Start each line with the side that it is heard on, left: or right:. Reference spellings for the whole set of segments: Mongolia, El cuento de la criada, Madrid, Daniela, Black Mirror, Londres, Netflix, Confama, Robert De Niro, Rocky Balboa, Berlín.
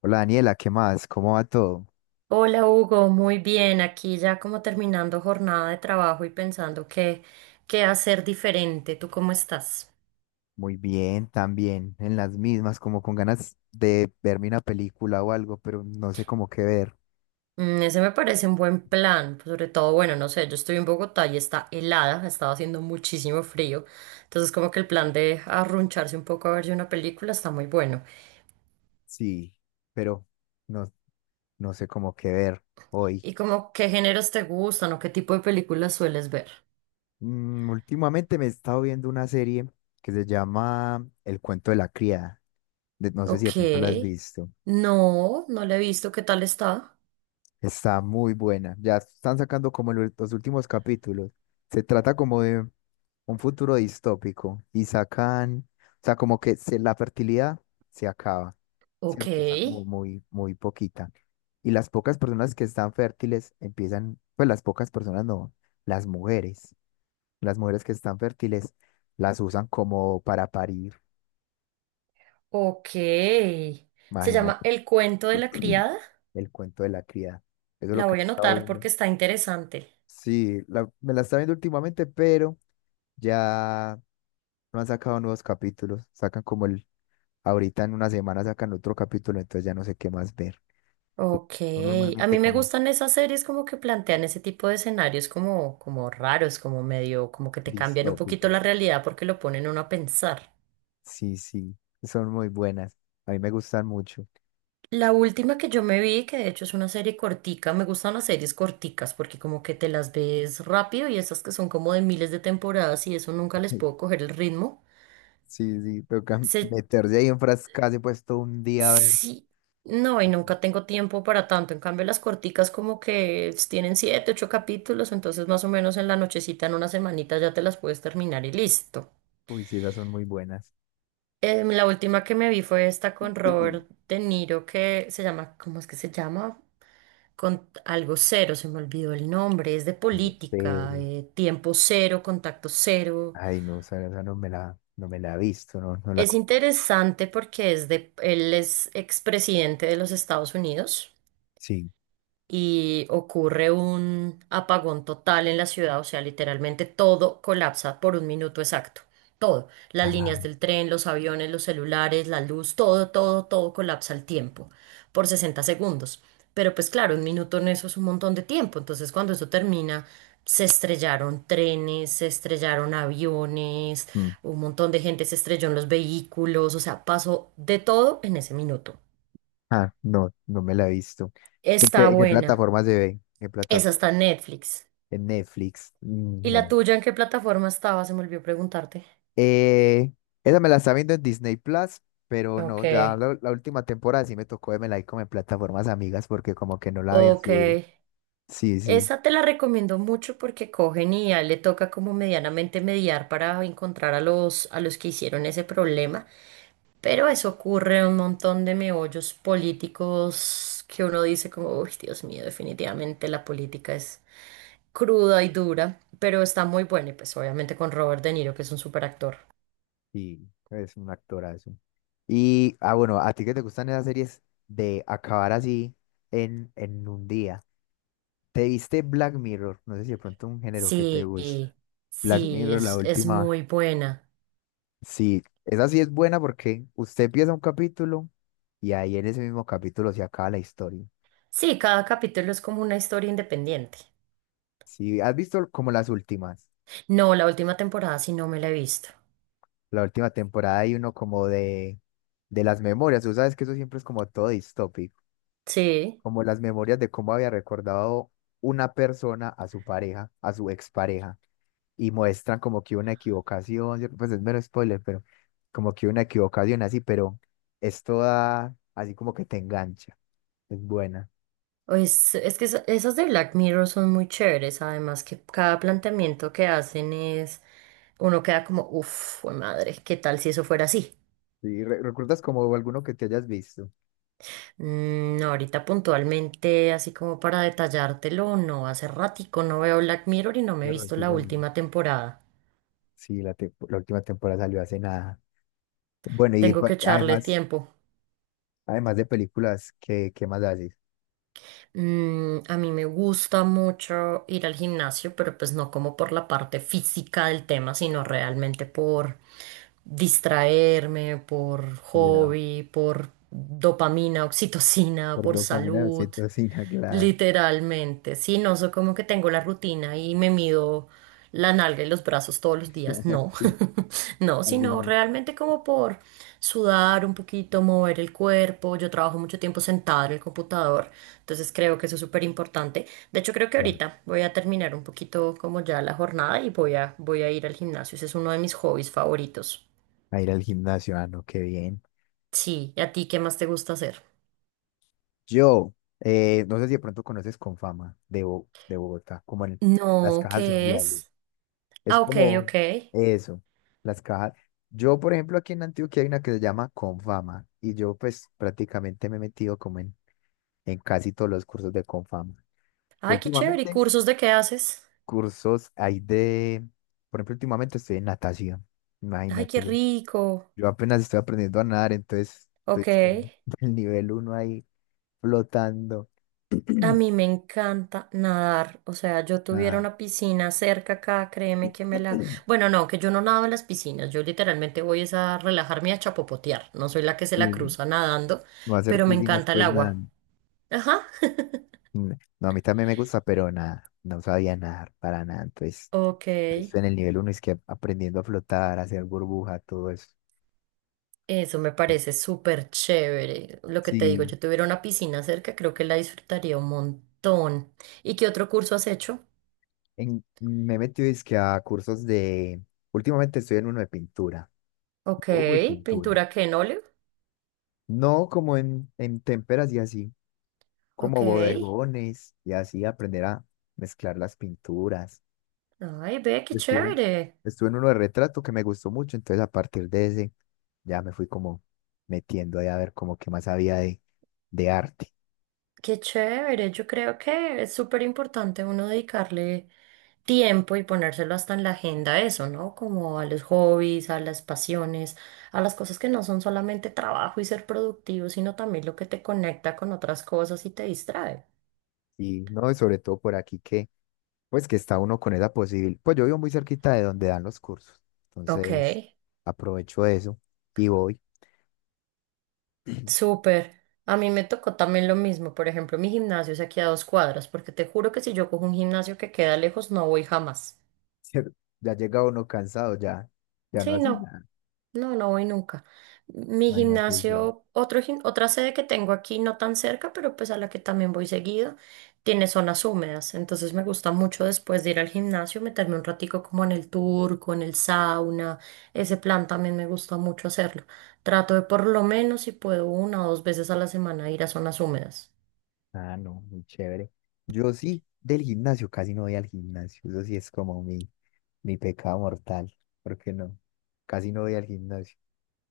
left: Hola Daniela, ¿qué más? ¿Cómo va todo?
right: Hola Hugo, muy bien. Aquí ya como terminando jornada de trabajo y pensando qué hacer diferente. ¿Tú cómo estás?
left: Muy bien, también, en las mismas, como con ganas de verme una película o algo, pero no sé cómo qué ver.
right: Mm, ese me parece un buen plan. Pues, sobre todo, bueno, no sé, yo estoy en Bogotá y está helada, ha estado haciendo muchísimo frío. Entonces como que el plan de arruncharse un poco a verse una película está muy bueno.
left: Sí, pero no, no sé cómo qué ver hoy.
right: ¿Y como qué géneros te gustan o qué tipo de películas sueles ver?
left: Últimamente me he estado viendo una serie que se llama El cuento de la criada. No sé si de pronto la has
right: Ok.
left: visto.
right: No, no la he visto. ¿Qué tal está?
left: Está muy buena. Ya están sacando como los últimos capítulos. Se trata como de un futuro distópico. Y sacan, o sea, como que la fertilidad se acaba,
right: Ok.
left: ¿cierto? Está como muy, muy poquita. Y las pocas personas que están fértiles empiezan, pues las pocas personas no, las mujeres. Las mujeres que están fértiles las usan como para parir.
right: Ok. Se llama
left: Imagínate.
right: El cuento de la criada.
left: El cuento de la criada. Eso es lo
right: La
left: que
right: voy
left: me
right: a
left: he estado
right: anotar
left: viendo.
right: porque está interesante.
left: Sí, me la estaba viendo últimamente, pero ya no han sacado nuevos capítulos. Sacan como el ahorita en una semana sacan otro capítulo, entonces ya no sé qué más ver.
right: Ok.
left: Son
right: A
left: normalmente
right: mí me
left: como
right: gustan esas series como que plantean ese tipo de escenarios como, como raros, como medio, como que te cambian un poquito
left: distópicos.
right: la realidad porque lo ponen uno a pensar.
left: Sí, sí, son muy buenas. A mí me gustan mucho.
right: La última que yo me vi, que de hecho es una serie cortica, me gustan las series corticas porque como que te las ves rápido y esas que son como de miles de temporadas y eso nunca les puedo coger el ritmo.
left: Sí, sí, toca
right: Se
left: meterse ahí en frascas y pues todo un día a ver.
right: sí, no, y nunca tengo tiempo para tanto. En cambio, las corticas como que tienen siete, ocho capítulos, entonces más o menos en la nochecita, en una semanita ya te las puedes terminar y listo.
left: Uy, sí, esas son muy buenas.
right: La última que me vi fue esta con
left: Ujú.
right: Robert De Niro que se llama, ¿cómo es que se llama? Con algo cero, se me olvidó el nombre, es de
left: Yo sé.
right: política, tiempo cero, contacto cero.
left: Ay, no, esa no me la, no me la he visto, no, no la
right: Es
left: con-
right: interesante porque es de, él es expresidente de los Estados Unidos
left: Sí.
right: y ocurre un apagón total en la ciudad, o sea, literalmente todo colapsa por un minuto exacto. Todo, las líneas
left: Ah,
right: del tren, los aviones, los celulares, la luz, todo, todo, todo colapsa al tiempo, por 60 segundos. Pero pues claro, un minuto en eso es un montón de tiempo, entonces cuando eso termina, se estrellaron trenes, se estrellaron aviones,
left: mm.
right: un montón de gente se estrelló en los vehículos, o sea, pasó de todo en ese minuto.
left: Ah, no, no me la he visto.
right: Está
left: En qué
right: buena.
left: plataforma se ve? ¿En qué
right: Esa
left: plataforma?
right: está en Netflix.
left: En Netflix. Mm,
right: ¿Y la
left: no.
right: tuya en qué plataforma estaba? Se me olvidó preguntarte.
left: Eh, esa me la está viendo en Disney Plus, pero
right: Ok.
left: no, ya la última temporada sí me tocó vermela ahí como en plataformas amigas porque como que no la había
right: Ok.
left: subido. Sí, sí,
right: Esa te la recomiendo mucho porque cogen y ya le toca como medianamente mediar para encontrar a los que hicieron ese problema. Pero eso ocurre en un montón de meollos políticos que uno dice como, uy, Dios mío, definitivamente la política es cruda y dura, pero está muy buena y pues obviamente con Robert De Niro, que es un superactor.
left: sí, es un actorazo. Y, ah, bueno, a ti que te gustan esas series de acabar así en un día. ¿Te viste Black Mirror? No sé si de pronto un género que te
right: Sí,
left: gusta. Black
right: sí,
left: Mirror, la
right: es
left: última.
right: muy buena.
left: Sí, esa sí es buena porque usted empieza un capítulo y ahí en ese mismo capítulo se acaba la historia.
right: Sí, cada capítulo es como una historia independiente.
left: Sí, has visto como las últimas,
right: No, la última temporada sí no me la he visto.
left: la última temporada hay uno como de las memorias, tú sabes que eso siempre es como todo distópico,
right: Sí,
left: como las memorias de cómo había recordado una persona a su pareja, a su expareja, y muestran como que una equivocación, ¿cierto? Pues es mero spoiler, pero como que una equivocación así, pero es toda así como que te engancha, es buena.
right: es que esa- esas de Black Mirror son muy chéveres, además que cada planteamiento que hacen es, uno queda como, uff, madre, ¿qué tal si eso fuera así?
left: Sí, ¿recuerdas como alguno que te hayas visto?
right: Mm, no, ahorita puntualmente, así como para detallártelo, no, hace ratico no veo Black Mirror y no me he
left: De
right: visto
left: Rocky
right: la
left: Balboa.
right: última temporada.
left: Sí, la, la última temporada salió hace nada. Bueno, y
right: Tengo que echarle
left: además...
right: tiempo.
left: Además de películas, ¿qué, qué más haces?
right: Mm, a mí me gusta mucho ir al gimnasio, pero pues no como por la parte física del tema, sino realmente por distraerme, por
left: Ya,
right: hobby, por dopamina, oxitocina,
left: por
right: por
left: dopamina,
right: salud,
left: oxitocina, claro.
right: literalmente. Sí, no soy como que tengo la rutina y me mido la nalga y los brazos todos los días, no,
left: Sí,
right: no,
left: así
right: sino
left: no.
right: realmente como por sudar un poquito, mover el cuerpo. Yo trabajo mucho tiempo sentada en el computador. Entonces creo que eso es súper importante. De hecho, creo que
left: Ya.
right: ahorita voy a terminar un poquito como ya la jornada y voy a ir al gimnasio. Ese es uno de mis hobbies favoritos.
left: A ir al gimnasio, ah, no, qué bien.
right: Sí, ¿y a ti qué más te gusta hacer?
left: Yo, no sé si de pronto conoces Confama de, de Bogotá, como en las
right: No,
left: cajas
right: ¿qué
left: sociales.
right: es?
left: Es
right: Ah, ok,
left: como
right: ok.
left: eso, las cajas. Yo, por ejemplo, aquí en Antioquia hay una que se llama Confama y yo pues prácticamente me he metido como en casi todos los cursos de Confama.
right: Ay, qué chévere. ¿Y
left: Últimamente
right: cursos de qué haces?
left: cursos hay de, por ejemplo, últimamente estoy en natación,
right: Ay,
left: imagínate.
right: qué
left: Yo
right: rico.
left: yo apenas estoy aprendiendo a nadar, entonces estoy
right: Ok.
left: es que en el nivel uno ahí flotando.
right: A mí me encanta nadar, o sea, yo tuviera
left: Ajá,
right: una piscina cerca acá, créeme que me la... Bueno, no, que yo no nado en las piscinas, yo literalmente voy es a relajarme y a chapopotear, no soy la que se la
left: sí,
right: cruza nadando,
left: no hacer
right: pero me
left: piscinas,
right: encanta el
left: pues nada.
right: agua.
left: N-
right: Ajá.
left: No, a mí también me gusta, pero nada, no sabía nadar para nada. Entonces,
right: Ok,
left: ahí estoy en el nivel uno es que aprendiendo a flotar, a hacer burbuja, todo eso.
right: eso me
left: Sí,
right: parece súper chévere. Lo que te digo,
left: sí,
right: yo tuviera una piscina cerca, creo que la disfrutaría un montón. ¿Y qué otro curso has hecho?
left: en, me he metido es que a cursos de, últimamente estoy en uno de pintura,
right: Ok,
left: dibujo y pintura.
right: pintura que en óleo.
left: No como en témperas y así,
right: Ok.
left: como bodegones y así aprender a mezclar las pinturas.
right: Ay, ve, qué
left: Estuve,
right: chévere.
left: estuve en uno de retrato que me gustó mucho, entonces a partir de ese ya me fui como metiendo ahí a ver como qué más había de arte.
right: Qué chévere, yo creo que es súper importante uno dedicarle tiempo y ponérselo hasta en la agenda a eso, ¿no? Como a los hobbies, a las pasiones, a las cosas que no son solamente trabajo y ser productivo, sino también lo que te conecta con otras cosas y te distrae.
left: Y no, y sobre todo por aquí que, pues que está uno con esa posibilidad. Pues yo vivo muy cerquita de donde dan los cursos,
right: Ok,
left: entonces aprovecho eso y voy.
right: súper. A mí me tocó también lo mismo. Por ejemplo, mi gimnasio es aquí a 2 cuadras, porque te juro que si yo cojo un gimnasio que queda lejos, no voy jamás.
left: Ya llega uno cansado, ya, ya no
right: Sí,
left: hace
right: no.
left: nada.
right: No, no voy nunca. Mi
left: Imagínate. Sí.
right: gimnasio, otro, gim- otra sede que tengo aquí, no tan cerca, pero pues a la que también voy seguido, tiene zonas húmedas. Entonces me gusta mucho después de ir al gimnasio meterme un ratico como en el turco, en el sauna. Ese plan también me gusta mucho hacerlo. Trato de por lo menos si puedo una o dos veces a la semana ir a zonas húmedas.
left: Ah, no, muy chévere. Yo sí, del gimnasio, casi no voy al gimnasio. Eso sí es como mi pecado mortal. ¿Por qué no? Casi no voy al gimnasio.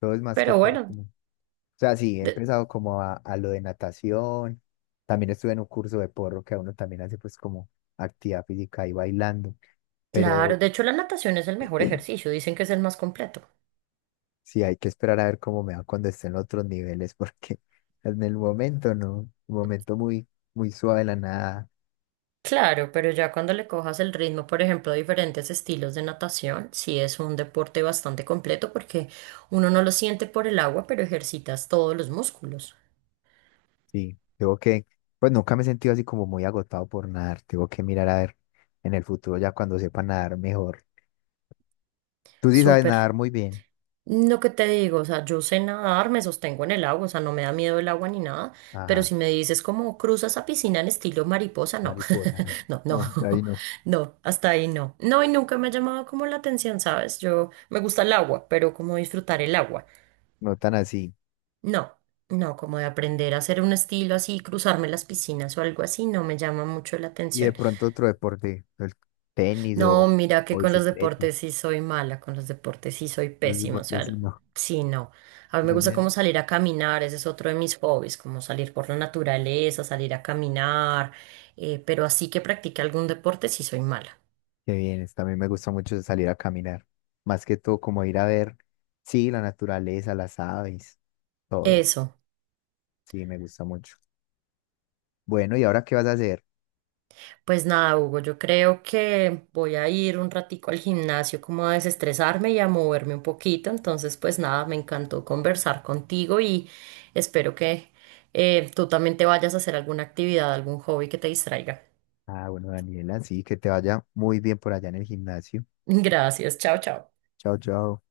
left: Todo es más que
right: Pero
left: todo.
right: bueno,
left: O sea, sí, he
right: de-
left: empezado como a lo de natación. También estuve en un curso de porro que a uno también hace pues como actividad física y bailando.
right: claro,
left: Pero
right: de hecho la natación es el mejor ejercicio, dicen que es el más completo.
left: sí, hay que esperar a ver cómo me va cuando esté en otros niveles, porque en el momento no. Un momento muy, muy suave la nada.
right: Claro, pero ya cuando le cojas el ritmo, por ejemplo, a diferentes estilos de natación, sí es un deporte bastante completo porque uno no lo siente por el agua, pero ejercitas todos los músculos.
left: Sí, tengo que, pues nunca me he sentido así como muy agotado por nadar. Tengo que mirar a ver en el futuro ya cuando sepa nadar mejor. Tú sí sabes
right: Súper.
left: nadar muy bien.
right: Lo que te digo, o sea, yo sé nadar, me sostengo en el agua, o sea, no me da miedo el agua ni nada, pero
left: Ajá,
right: si me dices como cruzas a piscina en estilo mariposa, no,
left: mariposa.
right: no, no,
left: No, hasta ahí no,
right: no, hasta ahí no. No, y nunca me ha llamado como la atención, ¿sabes? Yo me gusta el agua, pero como disfrutar el agua.
left: no tan así.
right: No, no, como de aprender a hacer un estilo así, cruzarme las piscinas o algo así, no me llama mucho la
left: Y de
right: atención.
left: pronto otro deporte, el tenis
right: No, mira que
left: o
right: con los
left: bicicleta.
right: deportes sí soy mala, con los deportes sí soy
left: Los
right: pésima, o
left: deportes
right: sea,
left: sí, no,
right: sí, no. A mí me
left: más
right: gusta como
left: bien.
right: salir a caminar, ese es otro de mis hobbies, como salir por la naturaleza, salir a caminar, pero así que practique algún deporte sí soy mala.
left: Qué bien, también me gusta mucho salir a caminar. Más que todo, como ir a ver, sí, la naturaleza, las aves, todo.
right: Eso.
left: Sí, me gusta mucho. Bueno, ¿y ahora qué vas a hacer?
right: Pues nada, Hugo, yo creo que voy a ir un ratico al gimnasio como a desestresarme y a moverme un poquito. Entonces, pues nada, me encantó conversar contigo y espero que tú también te vayas a hacer alguna actividad, algún hobby que te distraiga.
left: Ah, bueno, Daniela, sí, que te vaya muy bien por allá en el gimnasio.
right: Gracias, chao, chao.
left: Chao, chao.